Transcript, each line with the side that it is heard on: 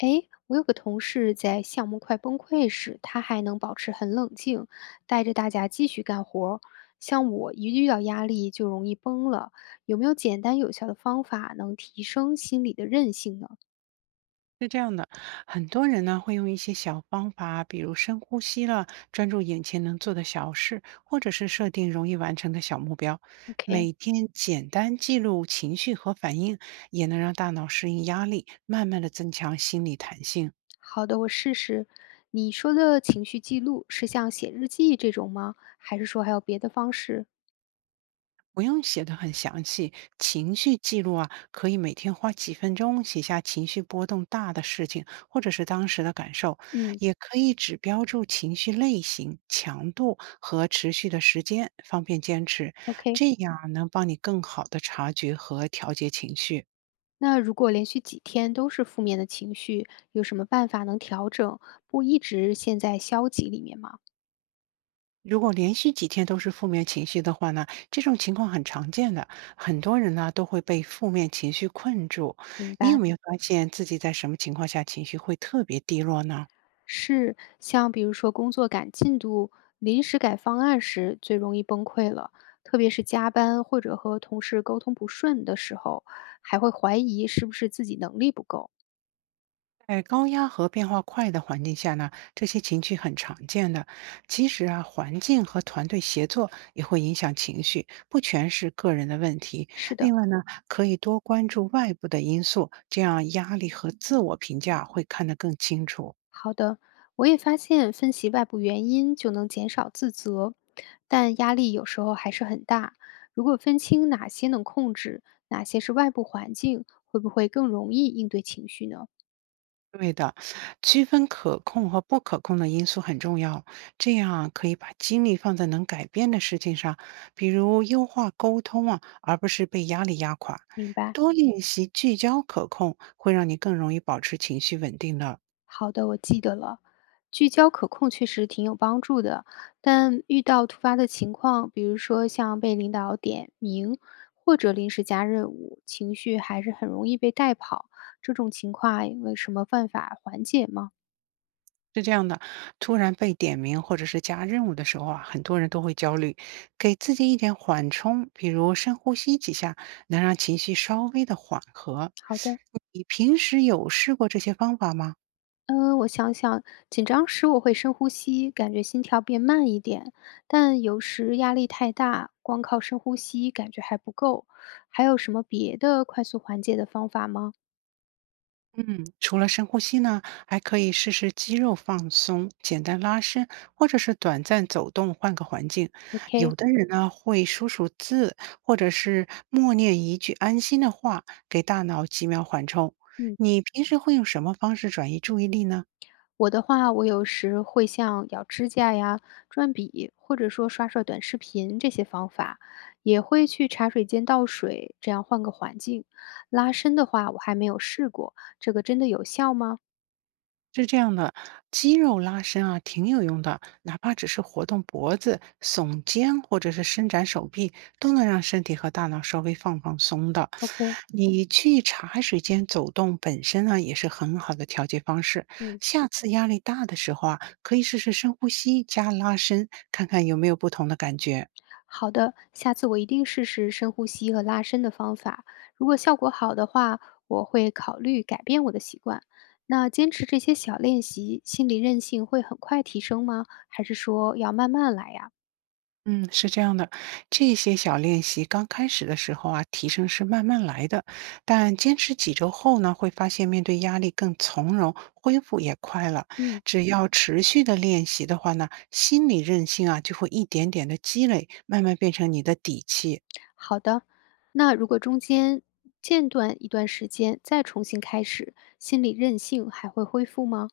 left: 诶，我有个同事在项目快崩溃时，他还能保持很冷静，带着大家继续干活儿。像我一遇到压力就容易崩了，有没有简单有效的方法能提升心理的韧性呢
right: 是这样的，很多人呢会用一些小方法，比如深呼吸了，专注眼前能做的小事，或者是设定容易完成的小目标。
left: ？OK，
right: 每天简单记录情绪和反应，也能让大脑适应压力，慢慢的增强心理弹性。
left: 好的，我试试。你说的情绪记录是像写日记这种吗？还是说还有别的方式？
right: 不用写的很详细，情绪记录啊，可以每天花几分钟写下情绪波动大的事情，或者是当时的感受，
left: 嗯
right: 也可以只标注情绪类型、强度和持续的时间，方便坚持。
left: ，OK。
right: 这样啊能帮你更好的察觉和调节情绪。
left: 那如果连续几天都是负面的情绪，有什么办法能调整，不一直陷在消极里面吗？
right: 如果连续几天都是负面情绪的话呢，这种情况很常见的，很多人呢都会被负面情绪困住。
left: 明
right: 你有
left: 白。
right: 没有发现自己在什么情况下情绪会特别低落呢？
left: 是，像比如说工作赶进度、临时改方案时，最容易崩溃了。特别是加班或者和同事沟通不顺的时候，还会怀疑是不是自己能力不够。
right: 在高压和变化快的环境下呢，这些情绪很常见的。其实啊，环境和团队协作也会影响情绪，不全是个人的问题。
left: 是的，
right: 另外呢，可以多关注外部的因素，这样压力和自我评价会看得更清楚。
left: 好的，我也发现分析外部原因就能减少自责，但压力有时候还是很大。如果分清哪些能控制，哪些是外部环境，会不会更容易应对情绪呢？
right: 对的，区分可控和不可控的因素很重要，这样啊可以把精力放在能改变的事情上，比如优化沟通啊，而不是被压力压垮。
left: 明白。
right: 多练习聚焦可控，会让你更容易保持情绪稳定的。
left: 好的，我记得了。聚焦可控确实挺有帮助的，但遇到突发的情况，比如说像被领导点名或者临时加任务，情绪还是很容易被带跑。这种情况啊有什么办法缓解吗？
right: 是这样的，突然被点名或者是加任务的时候啊，很多人都会焦虑。给自己一点缓冲，比如深呼吸几下，能让情绪稍微的缓和。
left: 好的，
right: 你平时有试过这些方法吗？
left: 嗯，我想想，紧张时我会深呼吸，感觉心跳变慢一点，但有时压力太大，光靠深呼吸感觉还不够。还有什么别的快速缓解的方法吗
right: 嗯，除了深呼吸呢，还可以试试肌肉放松、简单拉伸，或者是短暂走动，换个环境。
left: ？OK，
right: 有的人呢会数数字，或者是默念一句安心的话，给大脑几秒缓冲。
left: 嗯。
right: 你平时会用什么方式转移注意力呢？
left: 我的话，我有时会像咬指甲呀、转笔，或者说刷刷短视频这些方法，也会去茶水间倒水，这样换个环境。拉伸的话，我还没有试过，这个真的有效吗
right: 是这样的，肌肉拉伸啊，挺有用的，哪怕只是活动脖子、耸肩或者是伸展手臂，都能让身体和大脑稍微放放松的。
left: ？OK，
right: 你去茶水间走动本身呢，也是很好的调节方式。
left: 嗯，
right: 下次压力大的时候啊，可以试试深呼吸加拉伸，看看有没有不同的感觉。
left: 好的，下次我一定试试深呼吸和拉伸的方法。如果效果好的话，我会考虑改变我的习惯。那坚持这些小练习，心理韧性会很快提升吗？还是说要慢慢来呀？
right: 嗯，是这样的，这些小练习刚开始的时候啊，提升是慢慢来的，但坚持几周后呢，会发现面对压力更从容，恢复也快了。
left: 嗯。
right: 只要持续的练习的话呢，心理韧性啊就会一点点的积累，慢慢变成你的底气。
left: 好的，那如果中间间断一段时间，再重新开始，心理韧性还会恢复吗？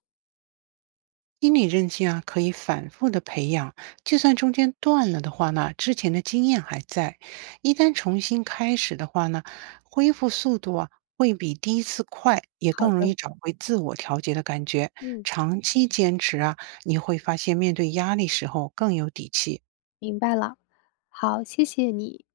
right: 心理韧性啊，可以反复的培养，就算中间断了的话呢，之前的经验还在。一旦重新开始的话呢，恢复速度啊会比第一次快，也
left: 好
right: 更容易
left: 的，
right: 找回自我调节的感觉。
left: 嗯，
right: 长期坚持啊，你会发现面对压力时候更有底气。
left: 明白了。好，谢谢你。